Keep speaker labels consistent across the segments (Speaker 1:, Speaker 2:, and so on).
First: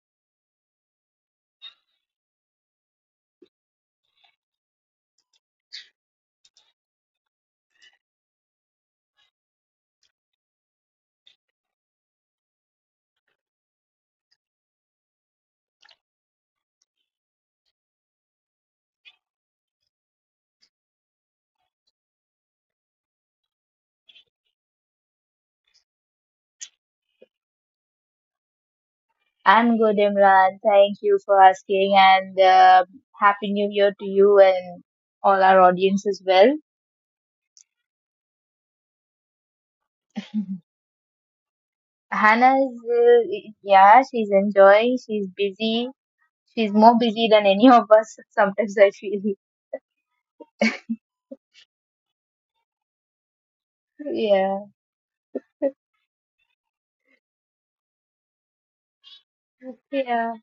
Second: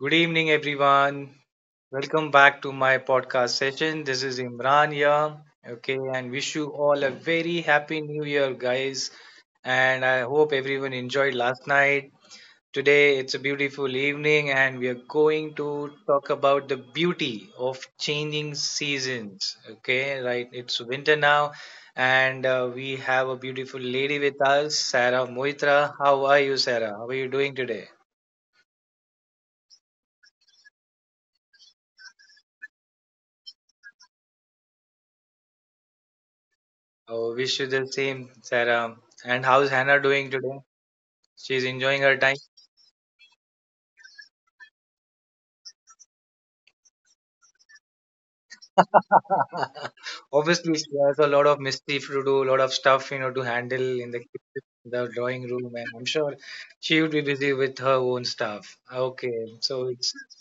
Speaker 1: Good evening, everyone. Welcome back to my podcast session. This is Imran here. Okay, and wish you all a very happy new year, guys. And I hope everyone enjoyed last night. Today, it's a beautiful evening, and we are going to talk about the beauty of changing seasons. Okay, right? It's winter now, and we have a beautiful lady with us, Sarah Moitra. How are you, Sarah? How are you doing today?
Speaker 2: I'm good, Imran. Thank you for asking, and Happy New Year to you and all our audience as well.
Speaker 1: Oh, wish you the same, Sarah. And how's Hannah doing today? She's enjoying her time.
Speaker 2: Hannah's, yeah, she's enjoying, she's busy, she's more busy than any of us sometimes, I feel.
Speaker 1: Obviously, she has a lot of mischief to do, a lot of stuff, to handle in the
Speaker 2: Yeah,
Speaker 1: kitchen, the drawing room, and I'm sure she would be busy with her own stuff. Okay, so it's
Speaker 2: yeah.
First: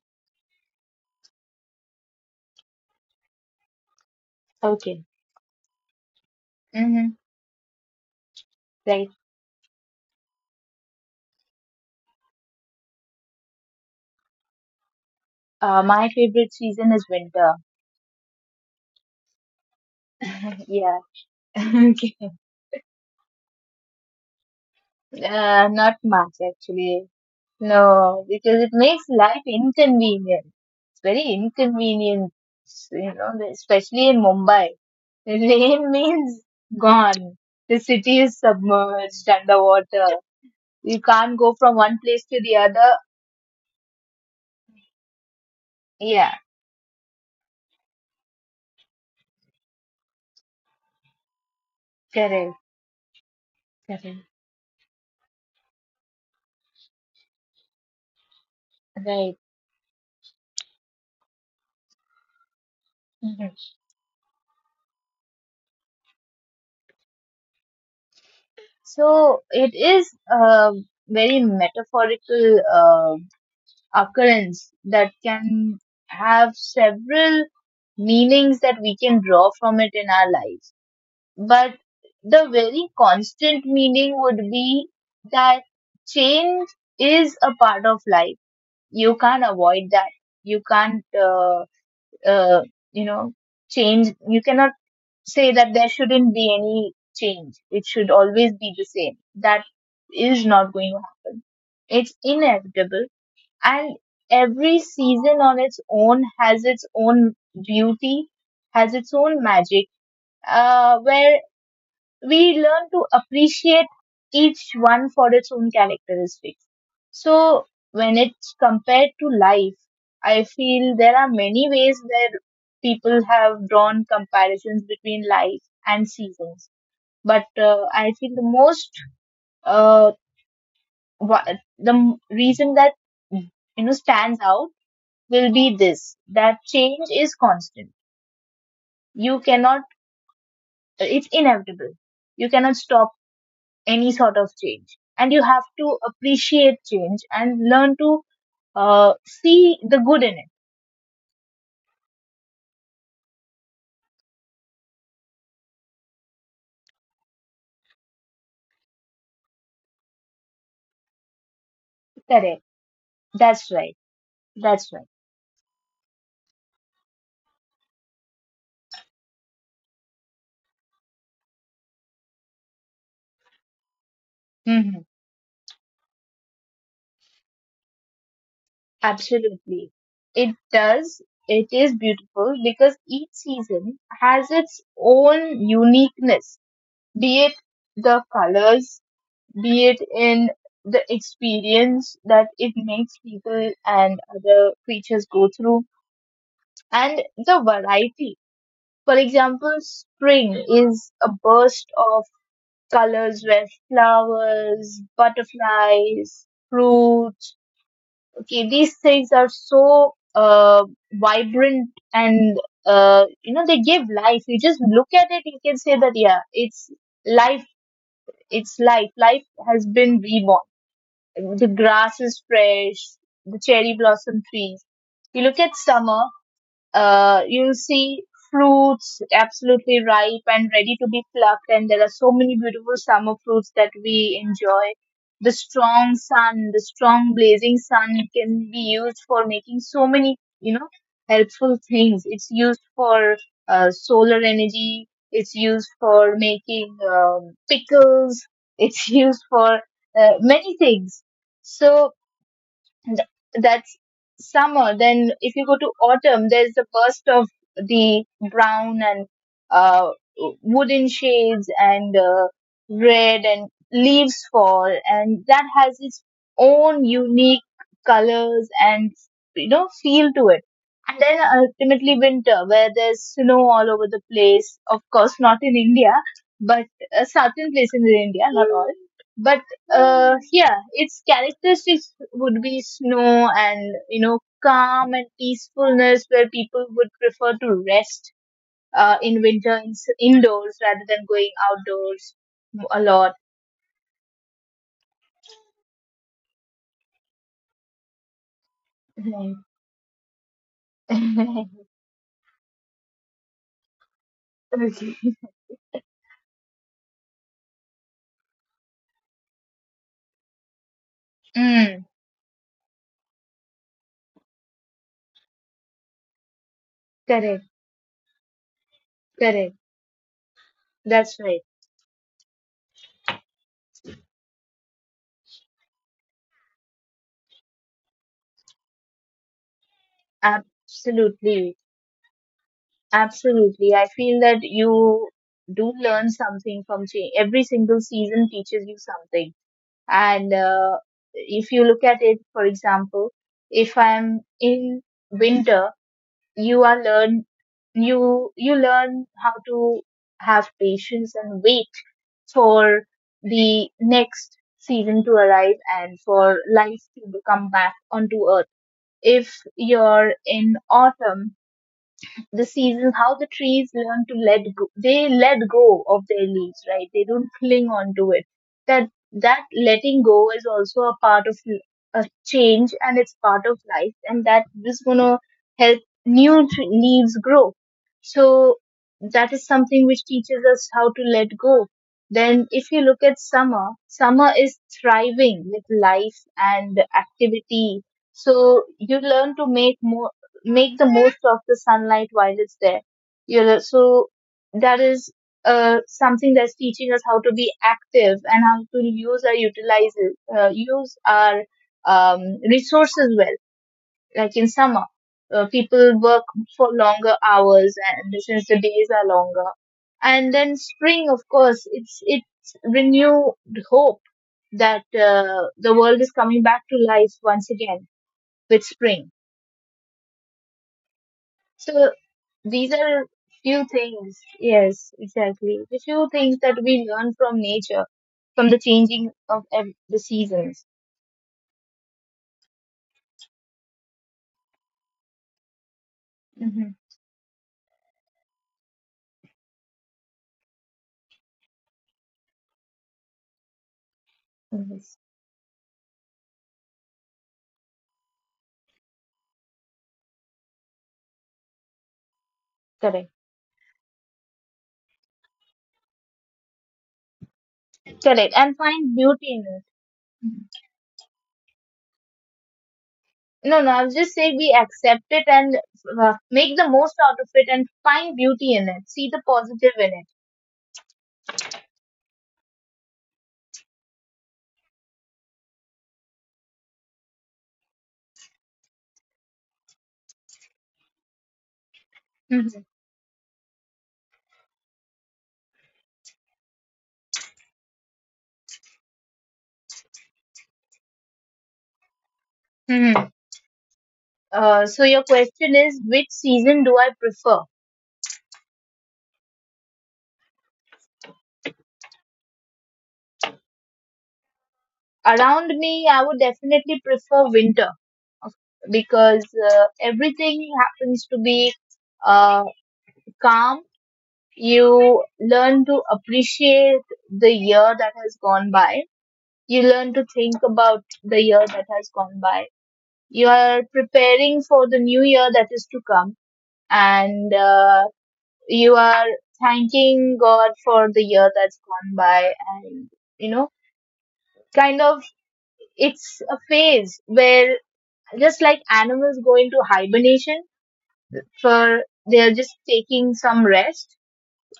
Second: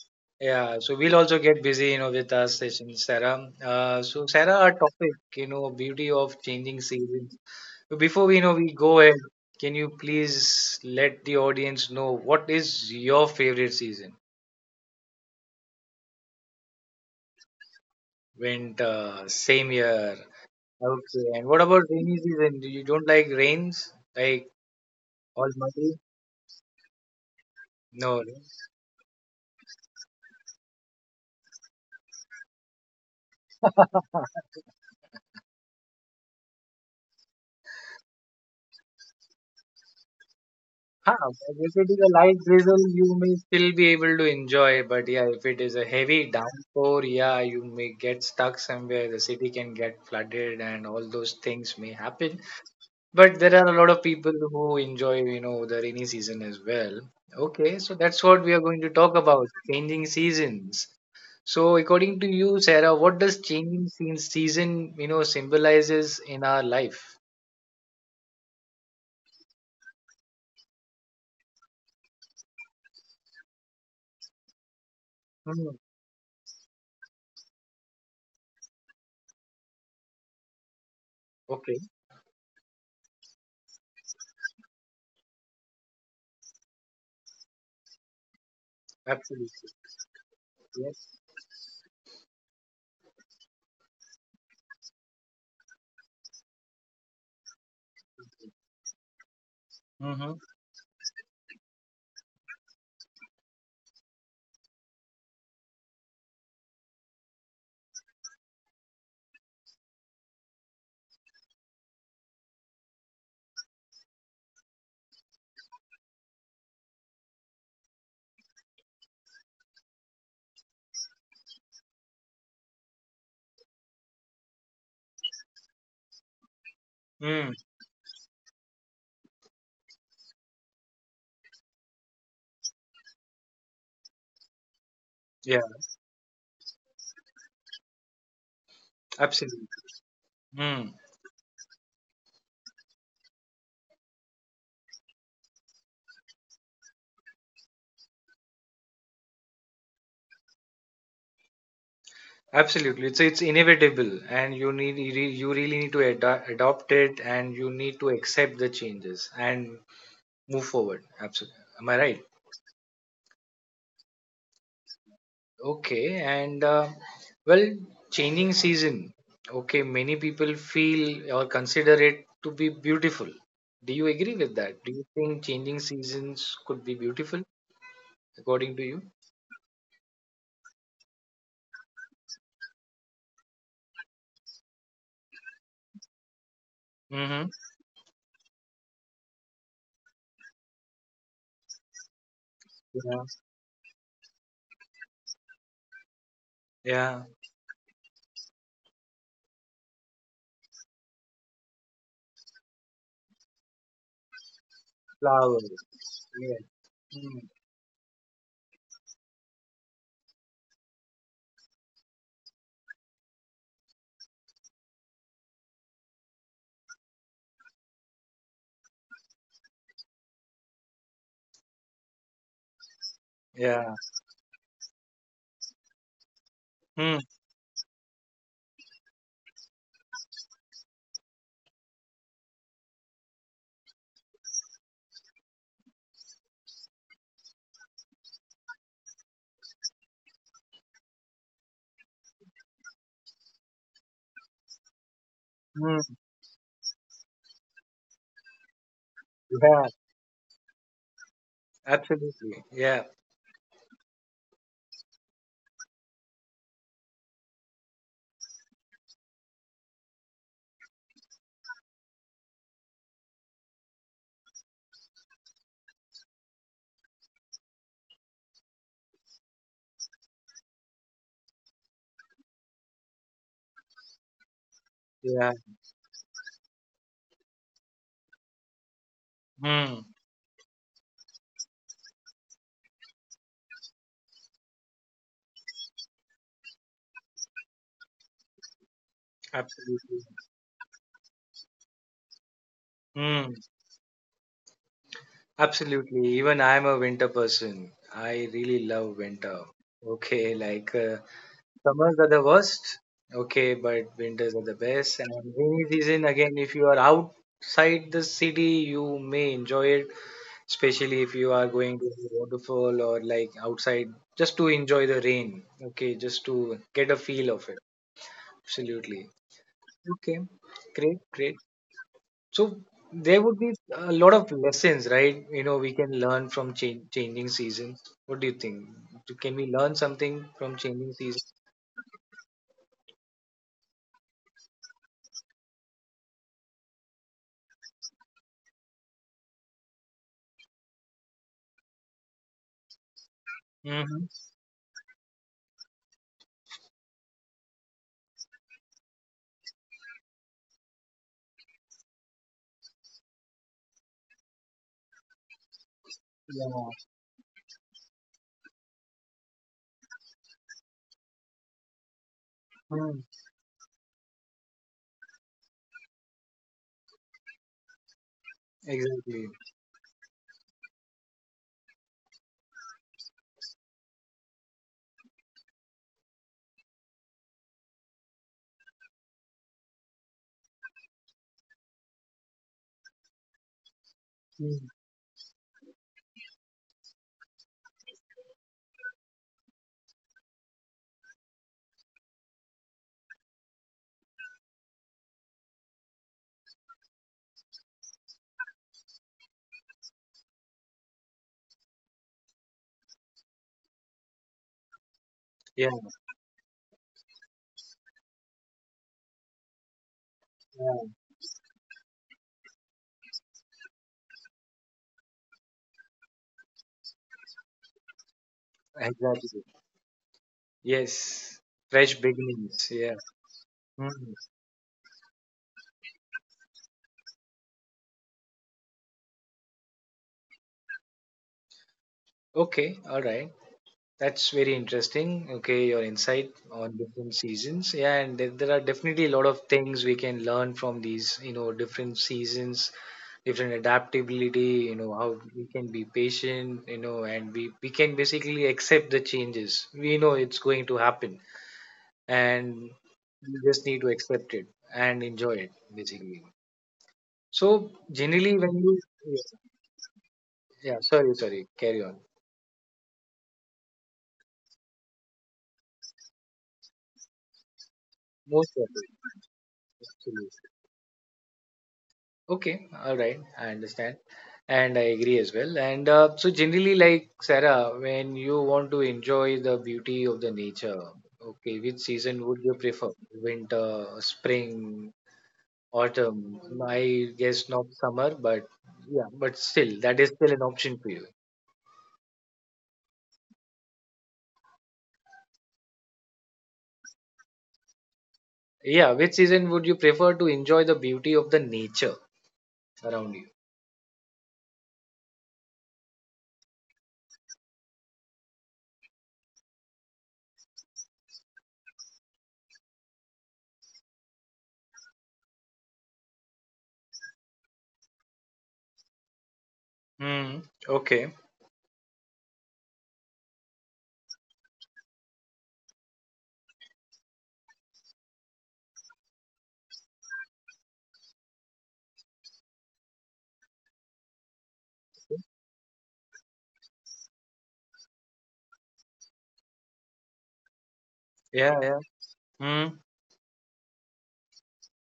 Speaker 1: yeah, so we'll also get busy, with our session, Sarah. So Sarah, our
Speaker 2: Okay.
Speaker 1: topic, beauty of changing
Speaker 2: Mm-hmm.
Speaker 1: seasons. So before we go
Speaker 2: Right.
Speaker 1: ahead, can you please let the audience know what is your favorite season?
Speaker 2: My favorite season is winter.
Speaker 1: Winter, same year.
Speaker 2: Yeah.
Speaker 1: Okay. And what about
Speaker 2: Okay.
Speaker 1: rainy season? Do you don't like rains? Like all
Speaker 2: Not
Speaker 1: muddy?
Speaker 2: much actually.
Speaker 1: No.
Speaker 2: No,
Speaker 1: no.
Speaker 2: because it makes life inconvenient. It's very inconvenient, you know, especially in Mumbai. The rain means gone. The city is submerged underwater. You
Speaker 1: Huh,
Speaker 2: can't
Speaker 1: but
Speaker 2: go
Speaker 1: if
Speaker 2: from
Speaker 1: it is
Speaker 2: one
Speaker 1: a
Speaker 2: place
Speaker 1: light
Speaker 2: to the
Speaker 1: drizzle,
Speaker 2: other.
Speaker 1: you may still be able to enjoy. But yeah, if it is a heavy
Speaker 2: Yeah,
Speaker 1: downpour, yeah, you may get stuck somewhere. The city can get flooded, and all those things may happen.
Speaker 2: correct,
Speaker 1: But there are a lot of
Speaker 2: correct,
Speaker 1: people who enjoy the rainy season as well. Okay, so that's what we are going to talk
Speaker 2: right.
Speaker 1: about, changing seasons. So, according to you, Sarah, what does
Speaker 2: Mhm.
Speaker 1: changing scene season symbolizes in our life?
Speaker 2: So it is a very metaphorical occurrence that
Speaker 1: Mm,
Speaker 2: can have several meanings that we can draw from it in our lives, but
Speaker 1: okay,
Speaker 2: the very constant meaning would be that change is a part of life. You can't
Speaker 1: absolutely.
Speaker 2: avoid that. You can't
Speaker 1: Yes.
Speaker 2: uh, you know change. You cannot say that there shouldn't be any change, it should always be the same. That
Speaker 1: Mm-hmm.
Speaker 2: is not going to happen. It's inevitable, and every season on its own has its own beauty, has its own magic, where we learn to appreciate each one for its own characteristics. So, when it's compared to life, I feel there are many ways where people have drawn comparisons between life and seasons. But
Speaker 1: Mm,
Speaker 2: I feel the most, uh, wha- reason that stands out will
Speaker 1: yeah,
Speaker 2: be this, that change is constant. You
Speaker 1: absolutely.
Speaker 2: cannot,
Speaker 1: Mm,
Speaker 2: it's inevitable. You cannot stop any sort of change, and you have to appreciate change and learn to see the good in it.
Speaker 1: absolutely. It's inevitable, and you really need to adopt it, and you need to accept the changes and move forward. Absolutely. Am I right?
Speaker 2: Correct, that's right, that's right.
Speaker 1: Okay, and well, changing season. Okay, many people feel or consider it to be beautiful. Do you agree with that? Do
Speaker 2: Hmm.
Speaker 1: you think changing seasons could be beautiful according to you?
Speaker 2: Absolutely, it does. It is beautiful because each season has its own uniqueness,
Speaker 1: Mm-hmm.
Speaker 2: be it the colors, be it in the experience that it makes
Speaker 1: Yeah.
Speaker 2: people and other creatures go through,
Speaker 1: Yeah.
Speaker 2: and the variety. For example, spring is a burst of colors where flowers,
Speaker 1: Flowers.
Speaker 2: butterflies,
Speaker 1: Yeah. Mm.
Speaker 2: fruits, okay, these things are so vibrant and you know, they give life. You just look at it, you can say that yeah, it's life. It's life. Life has been reborn. The grass is fresh. The cherry
Speaker 1: Yeah.
Speaker 2: blossom trees. You look at summer,
Speaker 1: Mm.
Speaker 2: you'll see fruits absolutely ripe and ready to be plucked. And there are so many beautiful summer fruits that we enjoy. The strong sun, the strong blazing sun can be used for making so many, you know, helpful things. It's used for solar energy. It's used
Speaker 1: Mm.
Speaker 2: for making pickles. It's used for
Speaker 1: Yeah.
Speaker 2: many things. So
Speaker 1: Absolutely. Yeah.
Speaker 2: th- that's summer. Then if you go to autumn, there's the burst of the brown and uh, wooden shades and red, and leaves fall, and that has its own unique colors and, you know, feel to it. And then ultimately winter, where there's snow all over the place. Of course,
Speaker 1: Yeah.
Speaker 2: not in India, but certain places in India, not all, but
Speaker 1: Mm.
Speaker 2: yeah, its characteristics would be snow and, you know, calm and peacefulness, where people would prefer to rest in winter in,
Speaker 1: Absolutely.
Speaker 2: indoors rather than going outdoors a lot.
Speaker 1: Mm. Absolutely. Even I'm a winter person. I really love
Speaker 2: Right.
Speaker 1: winter. Okay, like summers are the worst. Okay, but winters are the
Speaker 2: Okay.
Speaker 1: best. And rainy season again, if you are outside the city, you may enjoy it, especially if you are going
Speaker 2: Mm,
Speaker 1: to the waterfall or like outside just to enjoy the rain. Okay, just to get a feel of
Speaker 2: correct,
Speaker 1: it. Absolutely.
Speaker 2: correct,
Speaker 1: Okay, great,
Speaker 2: that's
Speaker 1: great.
Speaker 2: right.
Speaker 1: So there would be a lot of lessons, right? You know, we can learn from changing seasons. What do you think? Can we learn something from changing seasons?
Speaker 2: Absolutely, absolutely, I feel that you do learn something from change. Every single season teaches you something. And if you look at it, for example, if
Speaker 1: Mm-hmm.
Speaker 2: I'm in winter, you are learn you learn how to have patience and wait for the next season to arrive and for
Speaker 1: Yeah.
Speaker 2: life to come back onto earth. If you're in autumn, the
Speaker 1: Hmm.
Speaker 2: seasons, how the trees learn to let go. They let go of their leaves, right? They don't cling on to it. That
Speaker 1: Exactly.
Speaker 2: that letting go is also a part of a change, and it's part of life, and that is gonna help leaves grow. So that is something which teaches us how to let go. Then, if you look at summer, summer is
Speaker 1: Mm.
Speaker 2: thriving with life and activity. So you learn to make the most of the sunlight while it's there. You know, so that is something that's teaching us how to be active and how to use our utilize use our resources well. Like in summer,
Speaker 1: Yeah,
Speaker 2: people work for longer hours, and since the days are longer, and then
Speaker 1: yeah,
Speaker 2: spring, of course, it's renewed hope that the world is coming back to life once again with spring.
Speaker 1: exactly. Yes. Fresh
Speaker 2: So
Speaker 1: beginnings.
Speaker 2: these
Speaker 1: Yeah.
Speaker 2: are few
Speaker 1: Mm.
Speaker 2: things, yes, exactly, the few things that we learn from nature, from the changing of the seasons.
Speaker 1: Okay. All right. That's very interesting. Okay, your insight on
Speaker 2: Hmm.
Speaker 1: different seasons. Yeah, and there are definitely a lot of things we can learn from these different seasons, different adaptability, how
Speaker 2: Yes,
Speaker 1: we can be patient, and we can basically accept the changes. We know it's going to happen and
Speaker 2: correct,
Speaker 1: we just need to accept it and enjoy it, basically. So generally,
Speaker 2: correct,
Speaker 1: when
Speaker 2: and
Speaker 1: you
Speaker 2: find beauty in it. Mhm.
Speaker 1: yeah, sorry, sorry, carry on.
Speaker 2: No, no, I was just say, we accept it and make the most out of it and
Speaker 1: Most
Speaker 2: find
Speaker 1: of it,
Speaker 2: beauty in it, see the positive
Speaker 1: actually.
Speaker 2: in it.
Speaker 1: Okay, all right, I understand, and I agree as well. And so generally, like Sarah, when you want to enjoy the beauty of the nature, okay, which season would you
Speaker 2: Hmm.
Speaker 1: prefer? Winter, spring, autumn? I guess not summer, but yeah, but still, that is still an option for you.
Speaker 2: Hmm. So your question is which season do I prefer?
Speaker 1: Yeah, which season would you prefer to enjoy the beauty of the nature around you?
Speaker 2: Around me, I would definitely prefer winter, of- because everything happens to be uh, calm. You learn to appreciate the year that has gone by. You learn
Speaker 1: Hmm.
Speaker 2: to think
Speaker 1: Okay.
Speaker 2: about the year that has gone by. You are preparing for the new year that is to come, and you are thanking God for the year that's gone by, and, you know, kind of it's a phase where, just like animals go into hibernation
Speaker 1: Yeah, yeah.
Speaker 2: for they're
Speaker 1: Mm,
Speaker 2: just taking some rest,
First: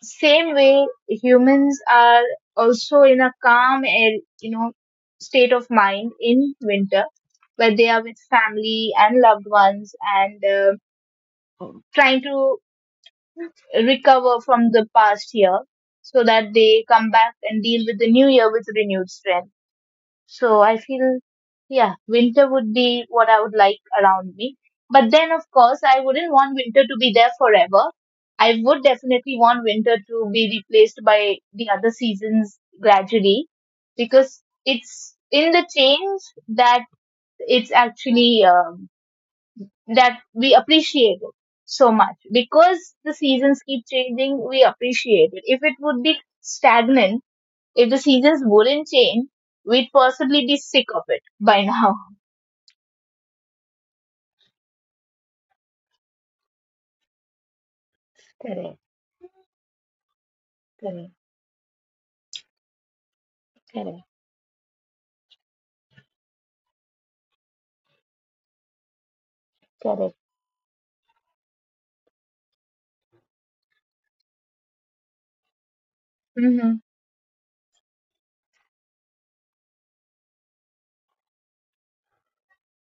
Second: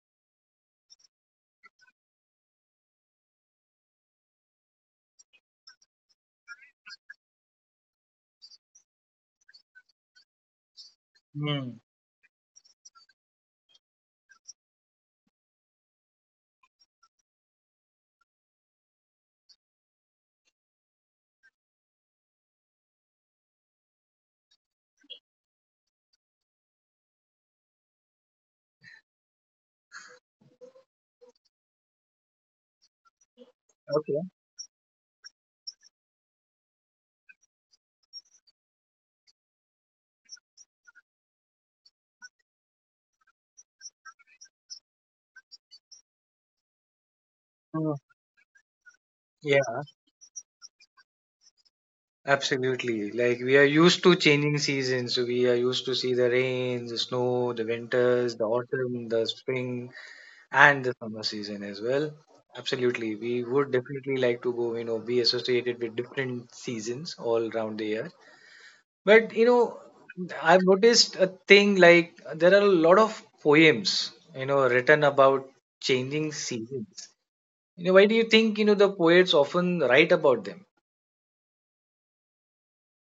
Speaker 2: same way humans are also in a calm and, you know, state of mind in winter, where they are with family and loved ones and,
Speaker 1: mm.
Speaker 2: trying to recover from the past year so that they come back and deal with the new year with renewed strength. So I feel, yeah, winter would be what I would like around me. But then, of course, I wouldn't want winter to be there forever. I would definitely want winter to be replaced by the other seasons gradually, because
Speaker 1: Okay.
Speaker 2: it's in the change that it's actually that we appreciate it so much. Because the seasons keep changing, we appreciate it. If it would be stagnant,
Speaker 1: Mm.
Speaker 2: if the seasons wouldn't change,
Speaker 1: Yeah,
Speaker 2: we'd possibly be sick of it by now.
Speaker 1: absolutely. Like we are used to changing seasons. We are used to see the rains, the snow, the winters, the
Speaker 2: Correct,
Speaker 1: autumn, the spring, and the summer
Speaker 2: correct,
Speaker 1: season as well. Absolutely. We would definitely
Speaker 2: correct,
Speaker 1: like to go, be associated with different seasons all around the year. But,
Speaker 2: correct.
Speaker 1: I've noticed a thing like there are a lot of poems, written about changing
Speaker 2: Hmm.
Speaker 1: seasons. Why do you think the poets often write about them?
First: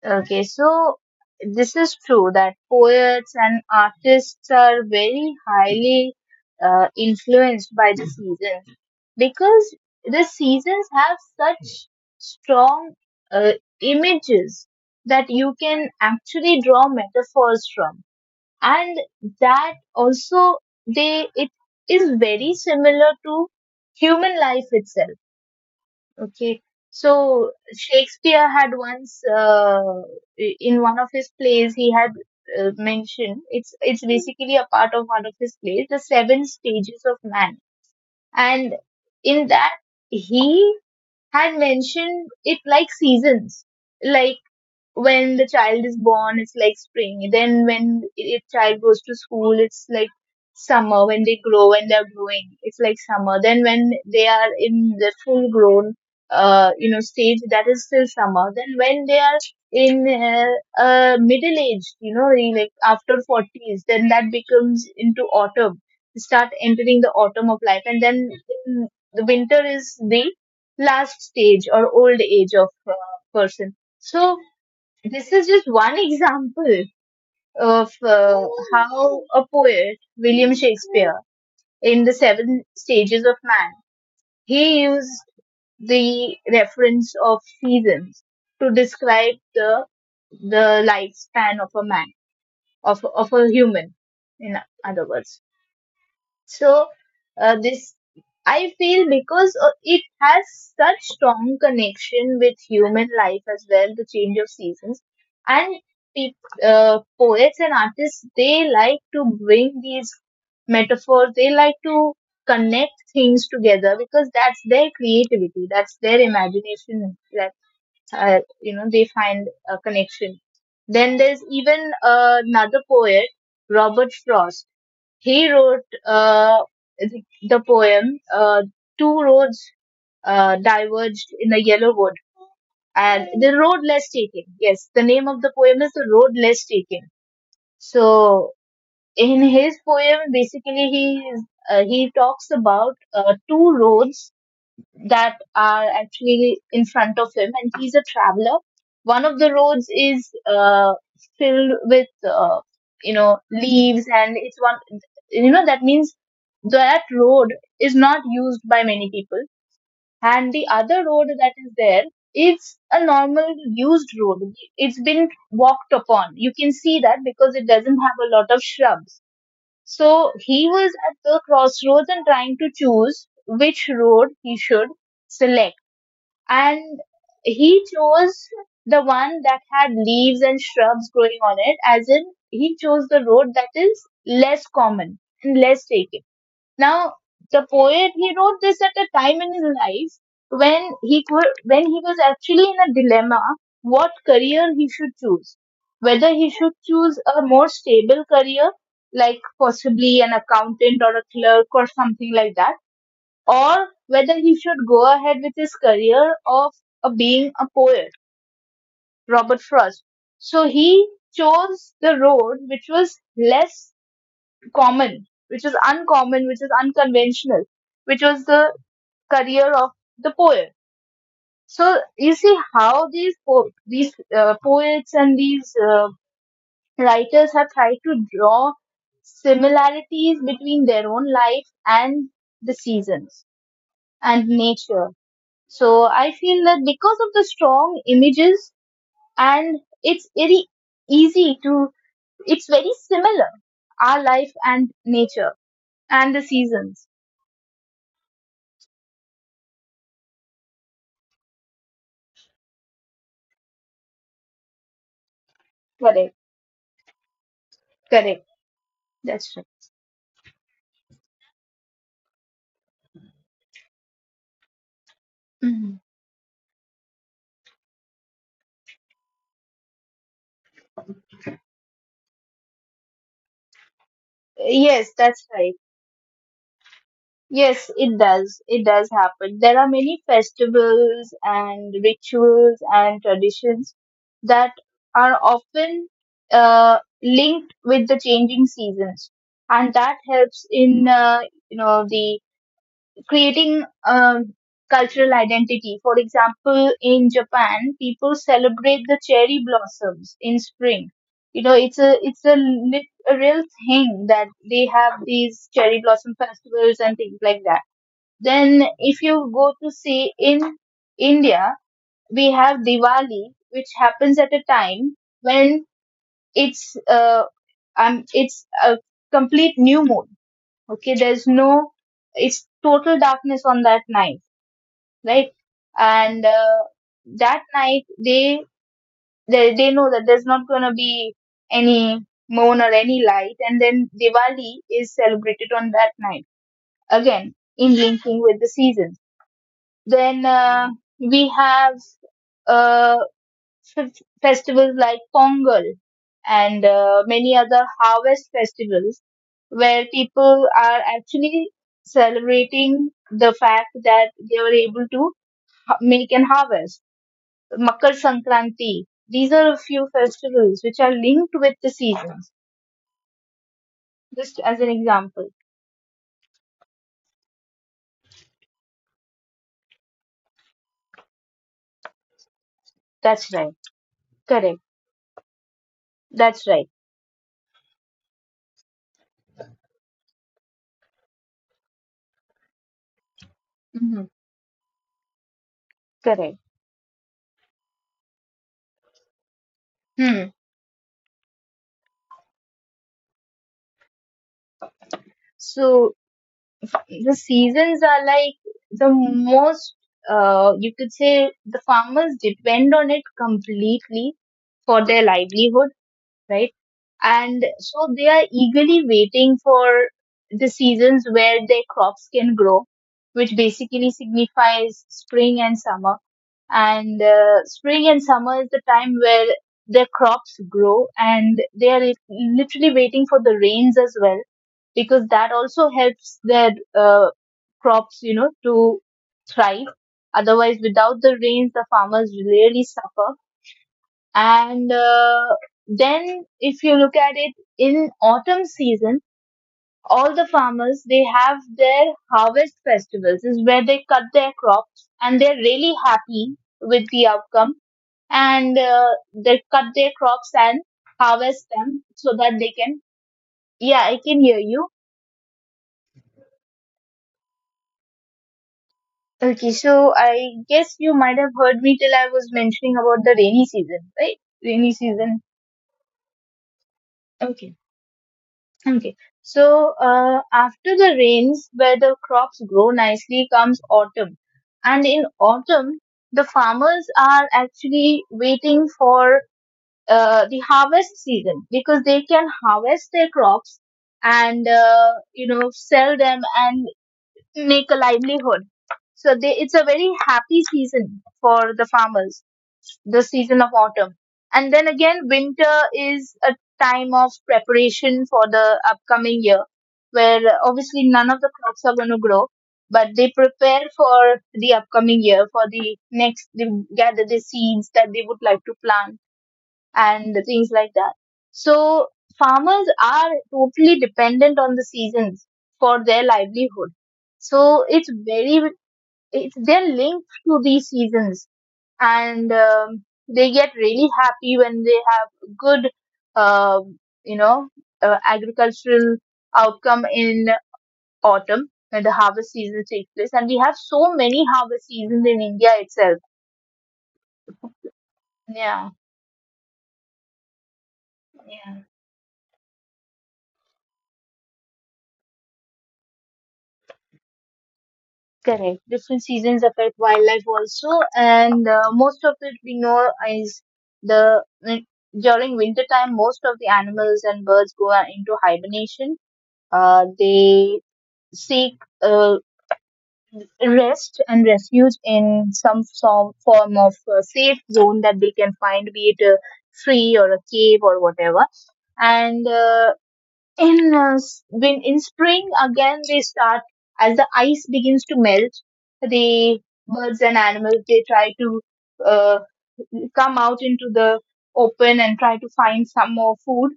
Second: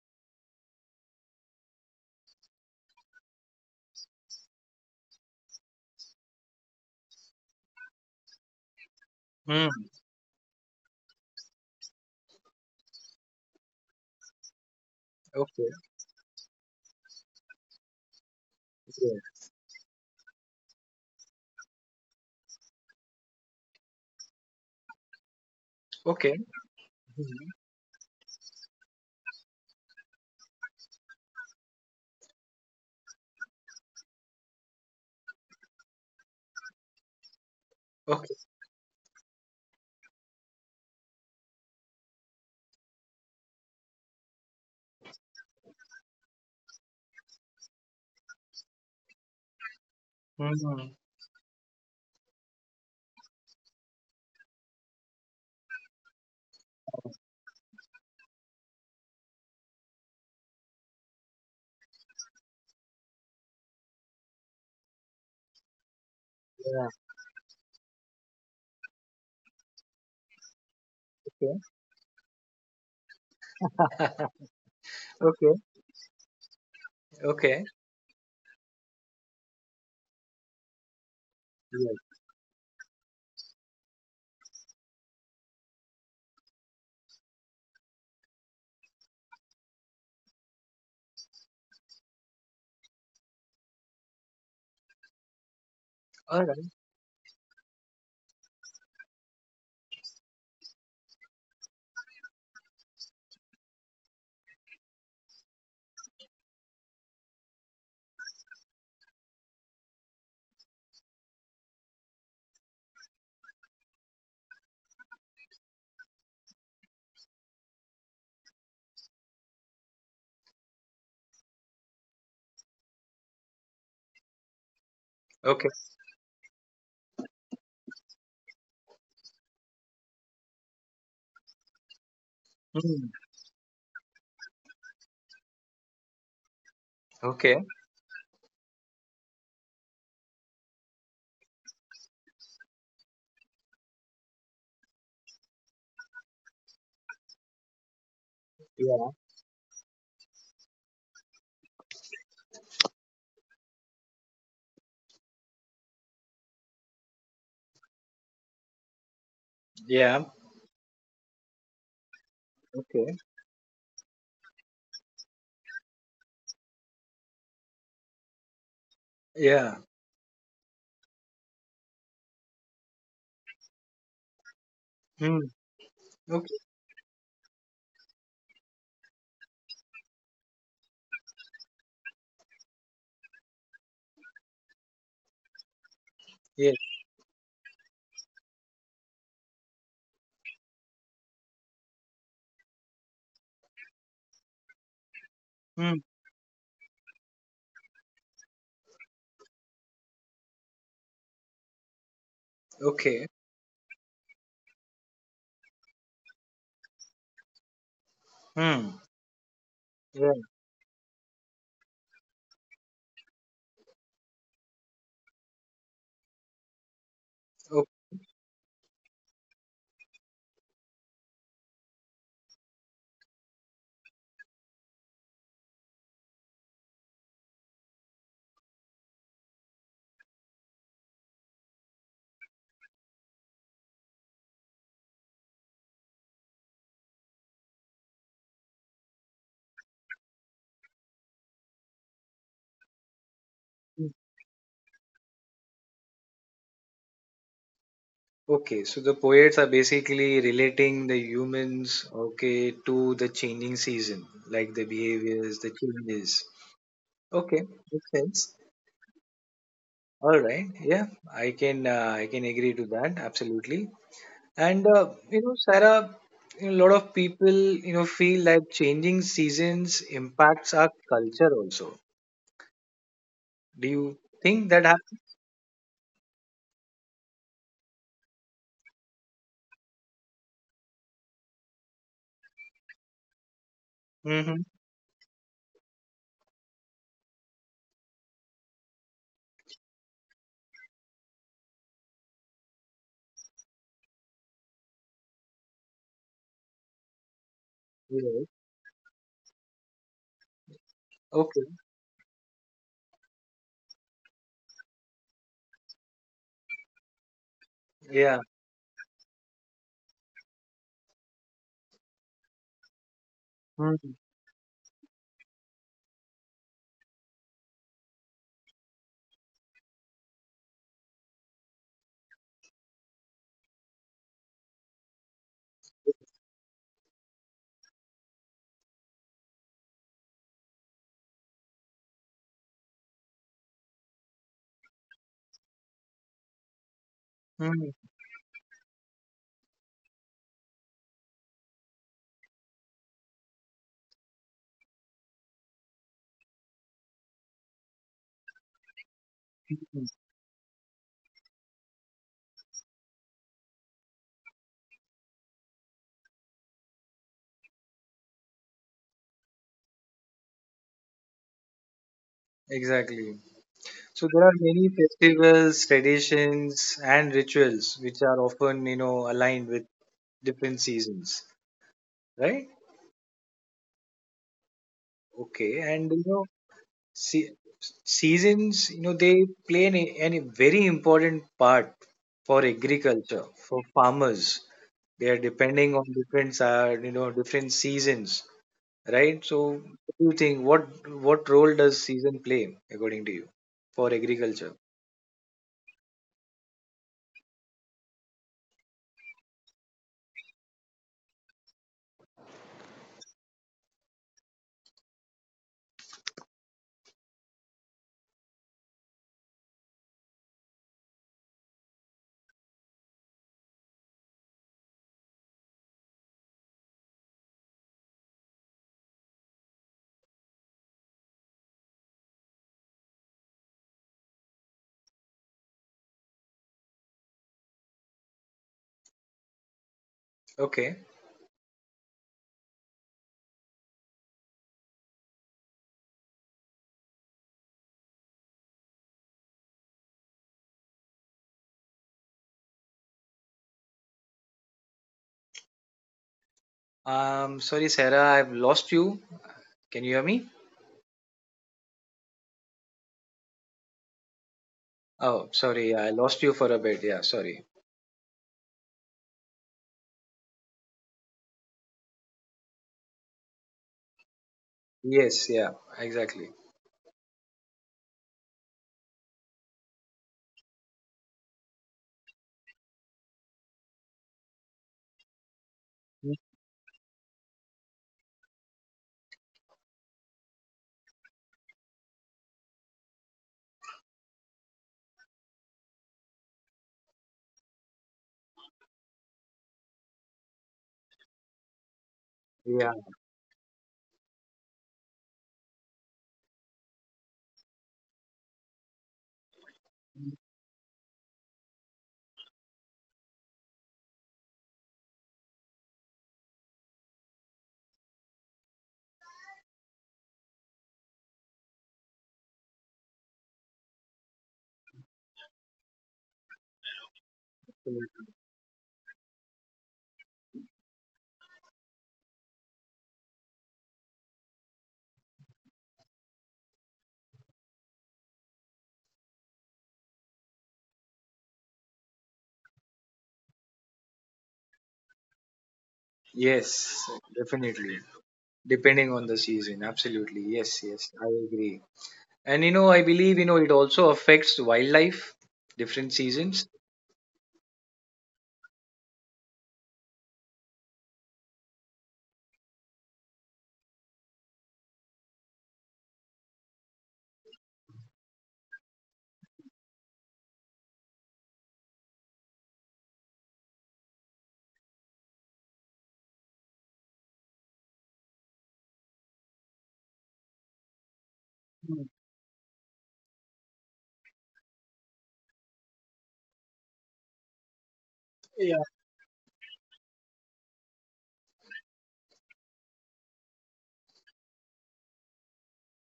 Speaker 2: Okay, so this is true that poets and artists are very highly influenced by the seasons,
Speaker 1: Hmm.
Speaker 2: because the seasons have such strong uh, images that you
Speaker 1: Okay.
Speaker 2: can actually draw metaphors from. And that also, they it is very similar to human life itself.
Speaker 1: Okay.
Speaker 2: Okay, so
Speaker 1: Mhm.
Speaker 2: Shakespeare had once in one of his plays, he had mentioned, it's basically a part of one of his plays, The Seven Stages of Man.
Speaker 1: Okay.
Speaker 2: And in that, he had mentioned it like seasons. Like, when the child is born, it's like spring. Then when it child goes to school, it's like
Speaker 1: Hmm. Hmm.
Speaker 2: summer. When they grow, when they're growing, it's like summer. Then when they are in the full grown you know stage, that is still summer. Then when they are in middle age, you know, in, like after 40s, then that becomes into autumn. They start
Speaker 1: Yeah.
Speaker 2: entering the autumn of life, and then, mm, the winter is the last
Speaker 1: Okay.
Speaker 2: stage or old age of person. So
Speaker 1: Okay.
Speaker 2: this is just one example
Speaker 1: Okay.
Speaker 2: of how a poet, William Shakespeare, in
Speaker 1: Yes.
Speaker 2: The Seven Stages of Man, he used the reference of seasons to describe the lifespan of a man, of a human, in other words.
Speaker 1: All
Speaker 2: So
Speaker 1: right.
Speaker 2: this, I feel because it has such strong connection with human life as well, the change of seasons, and peop poets and artists, they like to bring these metaphors. They like to connect things together because that's their creativity, that's their imagination. That you know, they find a connection. Then there's even another poet, Robert Frost.
Speaker 1: Okay.
Speaker 2: He wrote the poem, Two Roads Diverged in a Yellow Wood,
Speaker 1: Hmm.
Speaker 2: and The Road Less Taken. Yes, the name of the poem is The Road Less Taken.
Speaker 1: Okay.
Speaker 2: So in his poem, basically he talks about two roads that are actually in front of him, and he's a traveler. One of
Speaker 1: Yeah.
Speaker 2: the roads is filled with, you know, leaves, and it's one, you know, that means that road is not used by many people,
Speaker 1: Yeah.
Speaker 2: and the other road that is there is a
Speaker 1: Okay.
Speaker 2: normal used road. It's been walked upon. You can see that because it doesn't have a lot of shrubs.
Speaker 1: Yeah.
Speaker 2: So he was at the crossroads and trying to choose which road he should
Speaker 1: Hmm.
Speaker 2: select.
Speaker 1: Okay.
Speaker 2: And he chose the one that had leaves and shrubs growing on it. As in, he chose the road that is less common and less taken.
Speaker 1: Yes.
Speaker 2: Now the poet, he wrote this at a time in his life when he could when he was actually in a dilemma what career he should choose, whether
Speaker 1: Hmm.
Speaker 2: he should choose a more stable career, like possibly an accountant or a clerk or something like that,
Speaker 1: Okay.
Speaker 2: or whether he should go ahead with his career of being a poet,
Speaker 1: Hmm.
Speaker 2: Robert Frost. So
Speaker 1: Yeah.
Speaker 2: he chose the road which was less common, which was uncommon, which is unconventional, which
Speaker 1: Okay.
Speaker 2: was the career of the poet. So you see how these poets and these writers have tried to draw similarities between their own life and the seasons and nature. So I feel that because of the strong images and it's very easy it's very similar, our life and nature and the seasons.
Speaker 1: Okay, so the poets are basically relating the humans, okay, to the changing season, like the behaviors, the
Speaker 2: Correct,
Speaker 1: changes. Okay,
Speaker 2: correct.
Speaker 1: makes sense.
Speaker 2: That's right.
Speaker 1: All right. Yeah, I can agree to that absolutely. And uh, you
Speaker 2: Mhm.
Speaker 1: know, Sarah, you know, a lot of people feel like changing seasons impacts our culture also. Do you think
Speaker 2: Yes,
Speaker 1: that
Speaker 2: that's
Speaker 1: happens?
Speaker 2: right. Yes, it does. It does happen. There are many festivals and rituals and traditions that
Speaker 1: Mm-hmm.
Speaker 2: are often linked with the changing seasons, and that helps in you know the creating a cultural identity. For example, in Japan, people
Speaker 1: Yeah.
Speaker 2: celebrate the cherry blossoms in spring. You know,
Speaker 1: Okay.
Speaker 2: it's a real thing that they have these cherry blossom festivals and things like that.
Speaker 1: Yeah.
Speaker 2: Then, if you go to see in India, we have Diwali, which happens
Speaker 1: Mm-hmm.
Speaker 2: at a time when it's uh, it's a complete new moon. Okay, there's no it's total darkness on that night, right? And that night they know that there's not gonna be any moon or any light, and then Diwali is celebrated on that night, again in linking
Speaker 1: Mm-hmm.
Speaker 2: with the seasons. Then we have uh, f- festivals like Pongal and many other harvest festivals where people are actually celebrating the fact that they were able to make an harvest. Makar Sankranti. These are a few festivals which are linked with the seasons.
Speaker 1: Exactly.
Speaker 2: Just
Speaker 1: So
Speaker 2: as
Speaker 1: there
Speaker 2: an
Speaker 1: are many
Speaker 2: example.
Speaker 1: festivals, traditions, and rituals which are often aligned with different seasons, right?
Speaker 2: That's right. Correct.
Speaker 1: Okay. And
Speaker 2: That's
Speaker 1: you
Speaker 2: right.
Speaker 1: know, Se- seasons, you know, they play an a very important part for agriculture, for
Speaker 2: Hmm.
Speaker 1: farmers. They are depending on
Speaker 2: Correct.
Speaker 1: different seasons, right? So, what
Speaker 2: Hmm.
Speaker 1: do you think? What role does season play according to you for agriculture?
Speaker 2: So the seasons are like the most, you could say the farmers depend on it completely for their livelihood, right? And so they are eagerly waiting for the seasons where their crops can grow, which basically signifies spring and summer. And spring and summer is the time where their crops grow, and they are literally waiting for the rains as well, because that also helps their uh, crops, you know, to thrive. Otherwise, without
Speaker 1: Okay.
Speaker 2: the rains, the farmers really suffer. And then, if you look at it in autumn season, all the farmers they have their harvest festivals, is where they cut their crops, and they're really happy with the outcome.
Speaker 1: Sorry, Sarah,
Speaker 2: And
Speaker 1: I've lost you.
Speaker 2: they cut their
Speaker 1: Can you
Speaker 2: crops
Speaker 1: hear
Speaker 2: and
Speaker 1: me?
Speaker 2: harvest them so that they can. Yeah, I can hear you.
Speaker 1: Oh, sorry, yeah, I lost you for a bit. Yeah, sorry.
Speaker 2: Okay, so I guess you might have heard me till I was mentioning about the rainy season, right? Rainy season.
Speaker 1: Yes, yeah, exactly.
Speaker 2: Okay. Okay. So after the rains, where the crops grow nicely, comes autumn. And in autumn, the farmers are actually waiting for the harvest season because they can harvest their crops and you know sell them and make a livelihood. So they, it's a very happy season for the farmers, the
Speaker 1: Yeah.
Speaker 2: season of autumn. And then again, winter is a time of preparation for the upcoming year, where obviously none of the crops are going to grow, but they prepare for the upcoming year, for the next, they gather the seeds that they would like to plant and things like that. So, farmers are totally dependent on the seasons for their livelihood. So, it's very, it's, they're linked to these seasons and they get really happy when they have good, um you know agricultural outcome in autumn when the harvest season takes place, and we have so many harvest seasons in India itself.
Speaker 1: Yes, definitely.
Speaker 2: Yeah,
Speaker 1: Depending on the season, absolutely. Yes, yes,
Speaker 2: yeah,
Speaker 1: I agree. And I believe it also affects wildlife, different seasons.
Speaker 2: correct. Different seasons affect wildlife also, and most of it we know is the win- during winter time most of the animals and birds go into hibernation. They seek uh, rest and refuge in some form of safe zone that they can find, be it a tree or a cave or whatever. And
Speaker 1: Mm.
Speaker 2: when in spring again they start as the ice begins to melt,
Speaker 1: Yeah,
Speaker 2: the birds and animals they try to uh, come out into the open and try to find some more food.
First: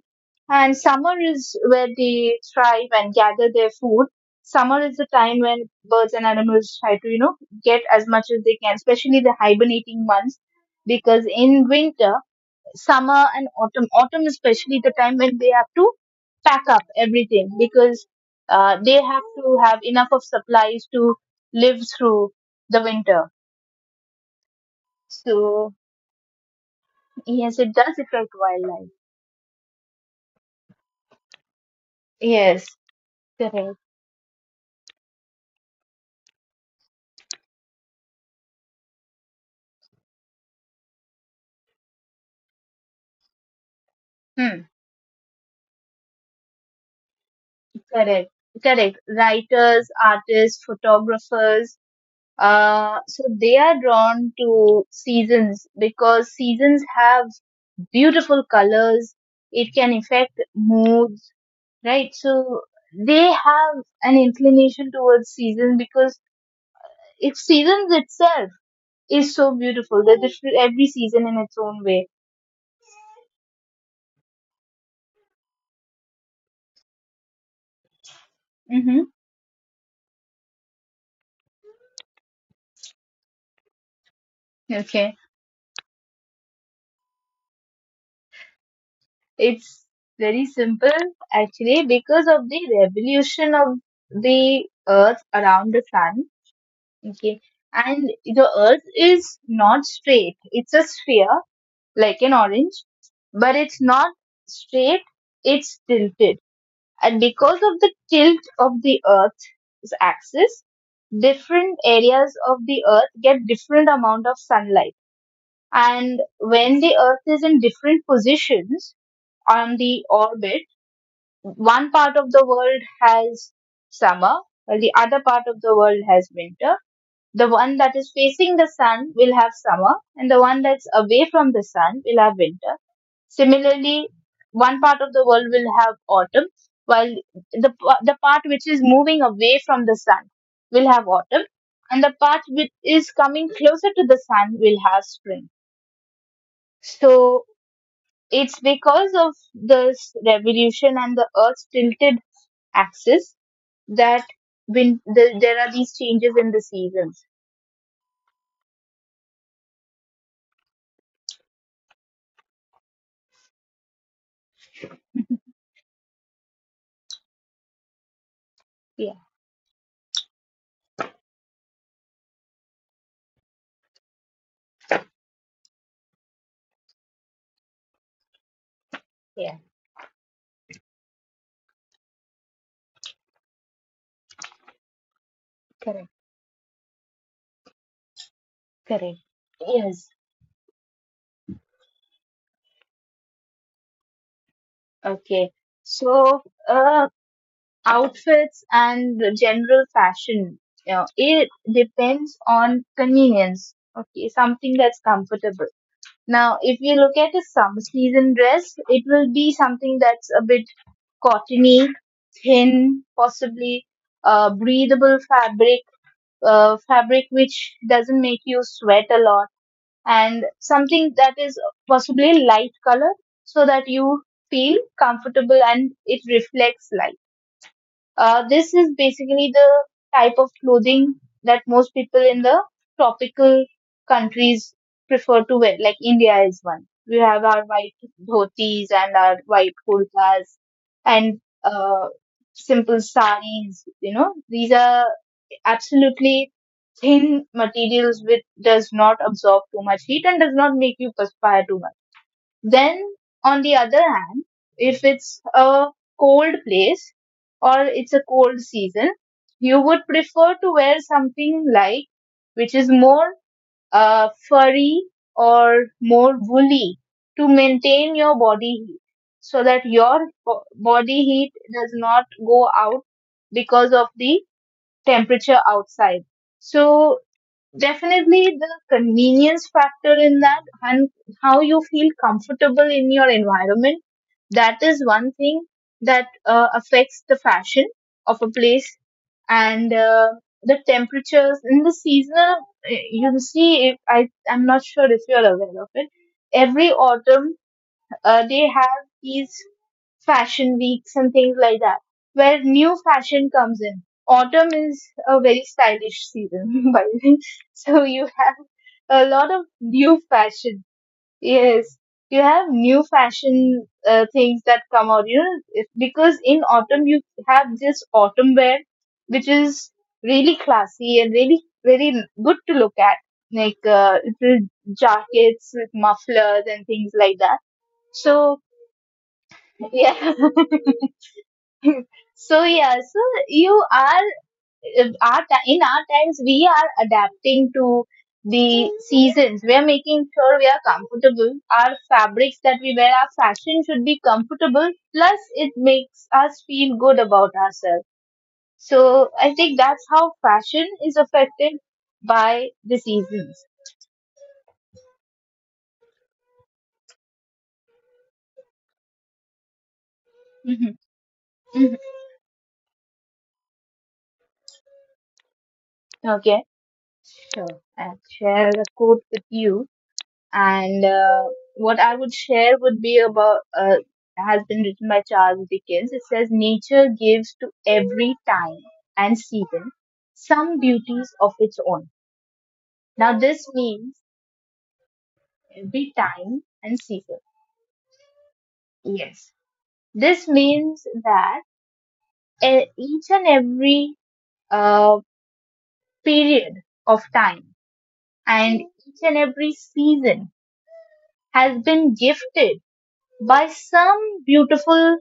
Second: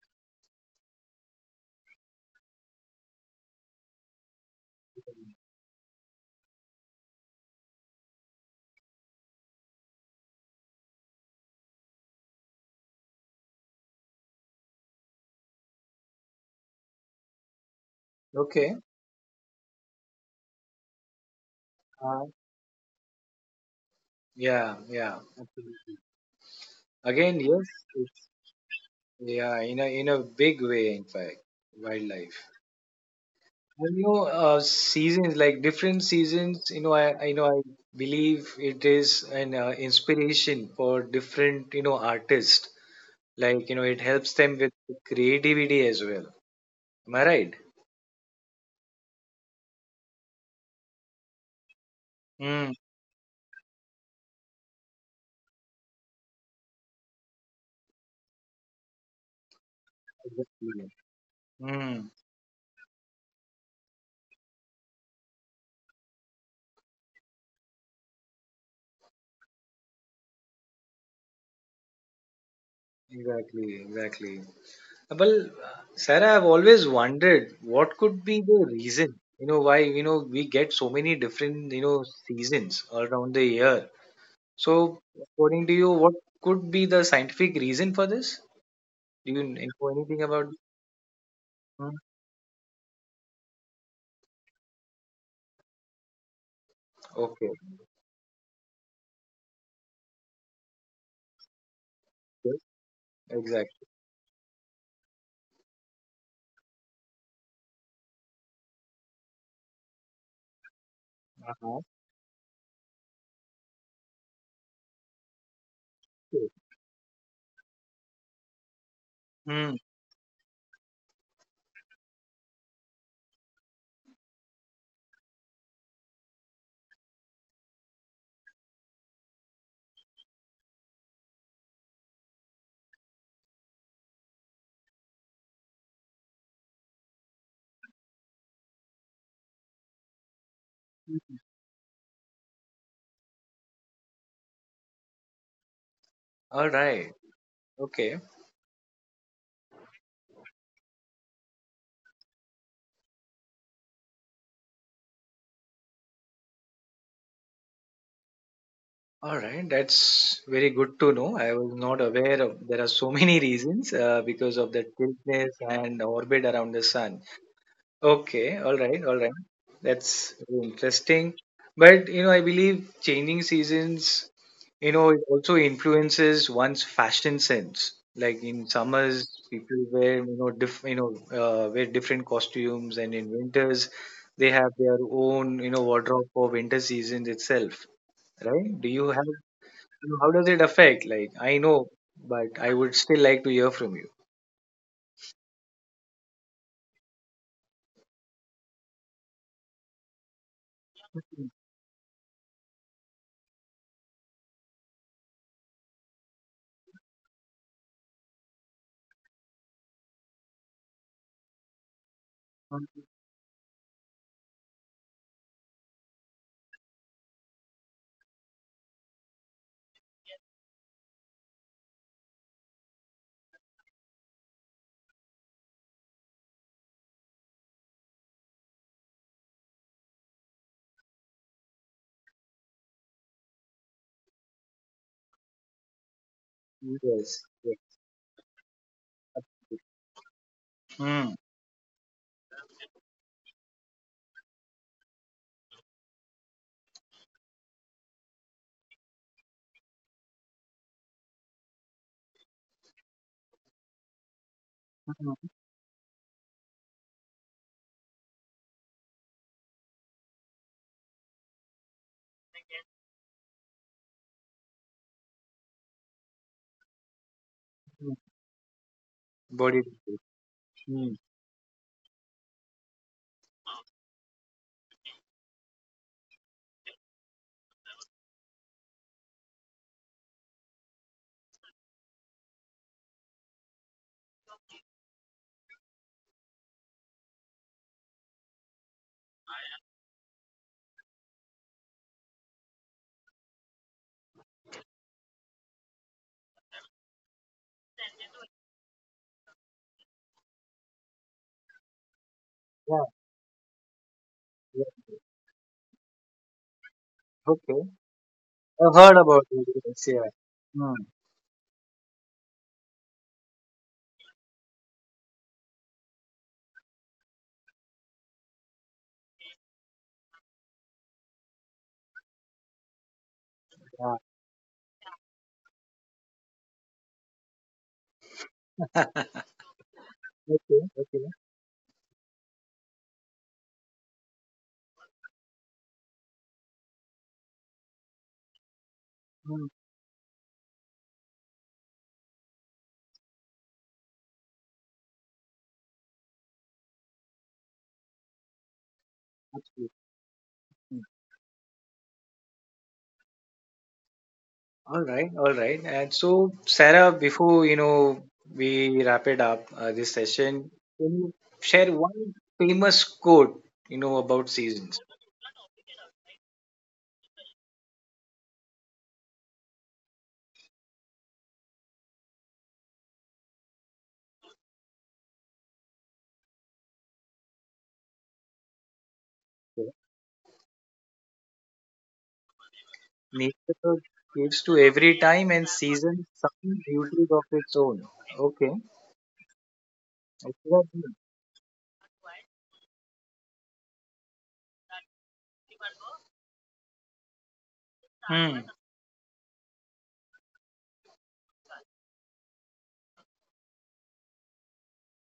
Speaker 2: And summer is where they thrive and gather their food. Summer is the time when birds and animals try to, you know, get as much as they can, especially the hibernating months. Because in winter, summer and autumn, autumn especially the time when they have to pack up everything because
Speaker 1: okay.
Speaker 2: they have to have enough of supplies to live
Speaker 1: uh,
Speaker 2: through the winter.
Speaker 1: yeah, yeah,
Speaker 2: So,
Speaker 1: absolutely. Again,
Speaker 2: yes,
Speaker 1: yes.
Speaker 2: it does
Speaker 1: it's-
Speaker 2: attract wildlife.
Speaker 1: yeah, in a big way, in fact, wildlife.
Speaker 2: Yes, correct.
Speaker 1: And, seasons, like different seasons, I know I believe it is an inspiration for different artists. Like, it helps them
Speaker 2: Hmm.
Speaker 1: with creativity as well. am i
Speaker 2: Correct. Correct. Writers, artists, photographers,
Speaker 1: right
Speaker 2: so they are drawn to seasons because seasons have beautiful colors. It can affect
Speaker 1: Exactly.
Speaker 2: moods,
Speaker 1: Mm,
Speaker 2: right? So they have an inclination towards seasons because it seasons itself is so beautiful. They're different every season in its own way.
Speaker 1: exactly, exactly. Well, Sarah, I've always wondered what could be the
Speaker 2: Mm-hmm.
Speaker 1: reason, why, we get so many different seasons all around the year. So,
Speaker 2: Okay.
Speaker 1: according to you, what could be the scientific reason for this? Do you know
Speaker 2: It's
Speaker 1: anything
Speaker 2: very
Speaker 1: about?
Speaker 2: simple, actually
Speaker 1: Hmm,
Speaker 2: because of the revolution of the earth around the sun. Okay.
Speaker 1: okay.
Speaker 2: And the earth is not straight. It's a sphere like an
Speaker 1: Yes,
Speaker 2: orange, but it's
Speaker 1: exactly.
Speaker 2: not straight. It's tilted. And because of the tilt of the earth's axis,
Speaker 1: Uh-huh.
Speaker 2: different areas of the earth get different amount of sunlight. And
Speaker 1: Okay.
Speaker 2: when the earth is in different positions
Speaker 1: Hmm.
Speaker 2: on the orbit, one part of the world has summer, while the other part of the world has winter. The one that is facing the sun will have summer, and the one that's away from the sun will have winter. Similarly, one part of the world will have autumn, while the part which is moving away from the sun will have autumn, and the part which is coming closer to the sun will have spring.
Speaker 1: All right.
Speaker 2: So
Speaker 1: Okay.
Speaker 2: it's because of this revolution and the earth's tilted axis that there are these changes in the seasons.
Speaker 1: All right, that's very good to know. I was not aware of there are so many reasons because of the tiltness and orbit around the sun. Okay, all right,
Speaker 2: Yeah,
Speaker 1: all right. That's very interesting. But, I believe changing seasons, it also influences one's fashion sense. Like in summers,
Speaker 2: yeah,
Speaker 1: people wear you know diff, you know wear different costumes, and in winters, they have their own you know
Speaker 2: correct,
Speaker 1: wardrobe for winter seasons itself, right? Do you
Speaker 2: correct.
Speaker 1: have
Speaker 2: Yes.
Speaker 1: know, how does it affect? Like, I know, but I would still like to hear from you.
Speaker 2: Okay. So, uh, outfits and the general fashion, you know, it depends on convenience. Okay, something that's comfortable. Now, if you look at a summer season dress, it will be something that's a bit cottony, thin, possibly breathable fabric, fabric which doesn't make you sweat a lot and something that is possibly light color so that you feel comfortable and it reflects light. This is basically the type of clothing that most people in the tropical countries prefer to wear, like India is one. We
Speaker 1: Yes.
Speaker 2: have our
Speaker 1: Yes.
Speaker 2: white dhotis and our white kurtas
Speaker 1: Hmm.
Speaker 2: and simple saris, you know, these are absolutely thin materials which does not absorb too much heat and does not make you perspire too much. Then, on the other hand, if it's a cold place or it's a cold season, you would prefer to wear something like which is more furry or more woolly to maintain your body heat so
Speaker 1: Body.
Speaker 2: that your
Speaker 1: language. Hmm.
Speaker 2: body heat does not go out because of the temperature outside. So definitely the convenience factor in that and how you feel comfortable in your environment, that is one thing that affects the fashion of a place and the temperatures in the seasonal you see, if I I'm not sure if you're aware of it, every autumn they have these fashion weeks and things like that where new
Speaker 1: Yeah.
Speaker 2: fashion comes in. Autumn is
Speaker 1: Yeah.
Speaker 2: a very stylish season by the way,
Speaker 1: Okay.
Speaker 2: so you have
Speaker 1: I've heard
Speaker 2: a
Speaker 1: about
Speaker 2: lot of
Speaker 1: it. Yes. Yeah.
Speaker 2: new fashion.
Speaker 1: Hmm.
Speaker 2: Yes, you have new fashion things that come out, you know, if, because in autumn you have this autumn wear which is really classy and really very good to look at, like
Speaker 1: Yeah.
Speaker 2: little jackets with mufflers and things like that. So yeah
Speaker 1: Okay. Okay.
Speaker 2: so yeah, so you are our ti- in our times we are adapting to the seasons,
Speaker 1: Hmm.
Speaker 2: we are making sure we are comfortable, our fabrics that we wear, our fashion should be comfortable plus it makes us feel good about ourselves. So I think
Speaker 1: Absolutely.
Speaker 2: that's how fashion
Speaker 1: Hmm.
Speaker 2: is affected by the seasons.
Speaker 1: All right. All right. And so, Sarah, before we wrap it up this session,
Speaker 2: Hmm.
Speaker 1: can you share
Speaker 2: Hmm.
Speaker 1: one famous quote about seasons?
Speaker 2: Okay. Sure, I'll share a quote with you. And what I would share would be about has been written by Charles Dickens. It says nature gives to every time and season some beauties of its own. Now this
Speaker 1: Nature
Speaker 2: means
Speaker 1: gives to every time and
Speaker 2: every
Speaker 1: season some
Speaker 2: time and
Speaker 1: beauties
Speaker 2: season.
Speaker 1: of its own. Okay.
Speaker 2: Yes, this
Speaker 1: Exactly.
Speaker 2: means that each and every uh, period of time
Speaker 1: Hmm.
Speaker 2: and each and every season has been gifted by some beautiful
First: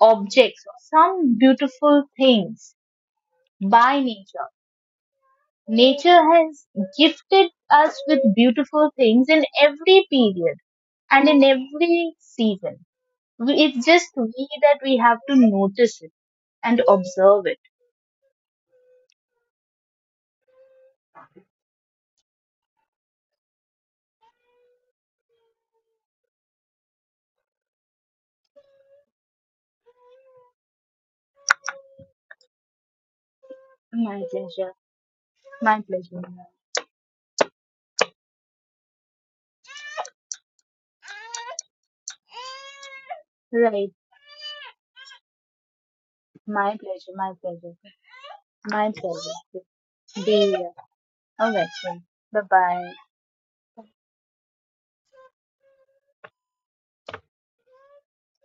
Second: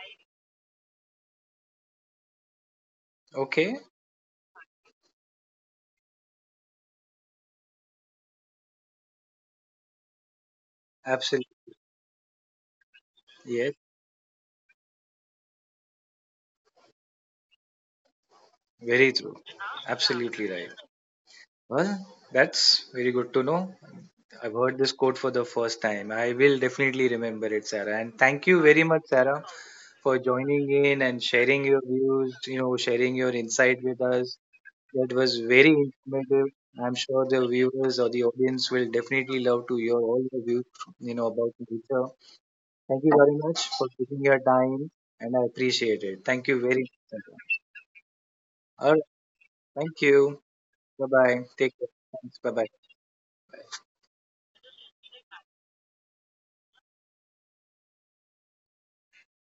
Speaker 2: objects or some beautiful things
Speaker 1: Okay.
Speaker 2: by nature. Nature has gifted us with beautiful things in every period and in
Speaker 1: Absolutely.
Speaker 2: every season.
Speaker 1: Yes.
Speaker 2: It's just we that we have to notice it and observe it.
Speaker 1: Very true. Absolutely right. Well, that's very good to know. I've heard this quote for the first time. I will definitely remember it, Sarah. And thank you very much, Sarah, for joining in and sharing your views, sharing your insight with
Speaker 2: My
Speaker 1: us.
Speaker 2: pleasure.
Speaker 1: That was very
Speaker 2: My pleasure.
Speaker 1: informative. I'm sure the viewers or the audience will definitely love to hear all the views, about nature. Thank you very much for
Speaker 2: Right.
Speaker 1: taking your time, and I appreciate it. Thank you
Speaker 2: My
Speaker 1: very
Speaker 2: pleasure.
Speaker 1: much.
Speaker 2: My pleasure. My
Speaker 1: All right.
Speaker 2: pleasure.
Speaker 1: Thank you.
Speaker 2: Be here.
Speaker 1: Bye bye.
Speaker 2: All right.
Speaker 1: Take care. Thanks.
Speaker 2: Bye
Speaker 1: Bye bye.
Speaker 2: bye.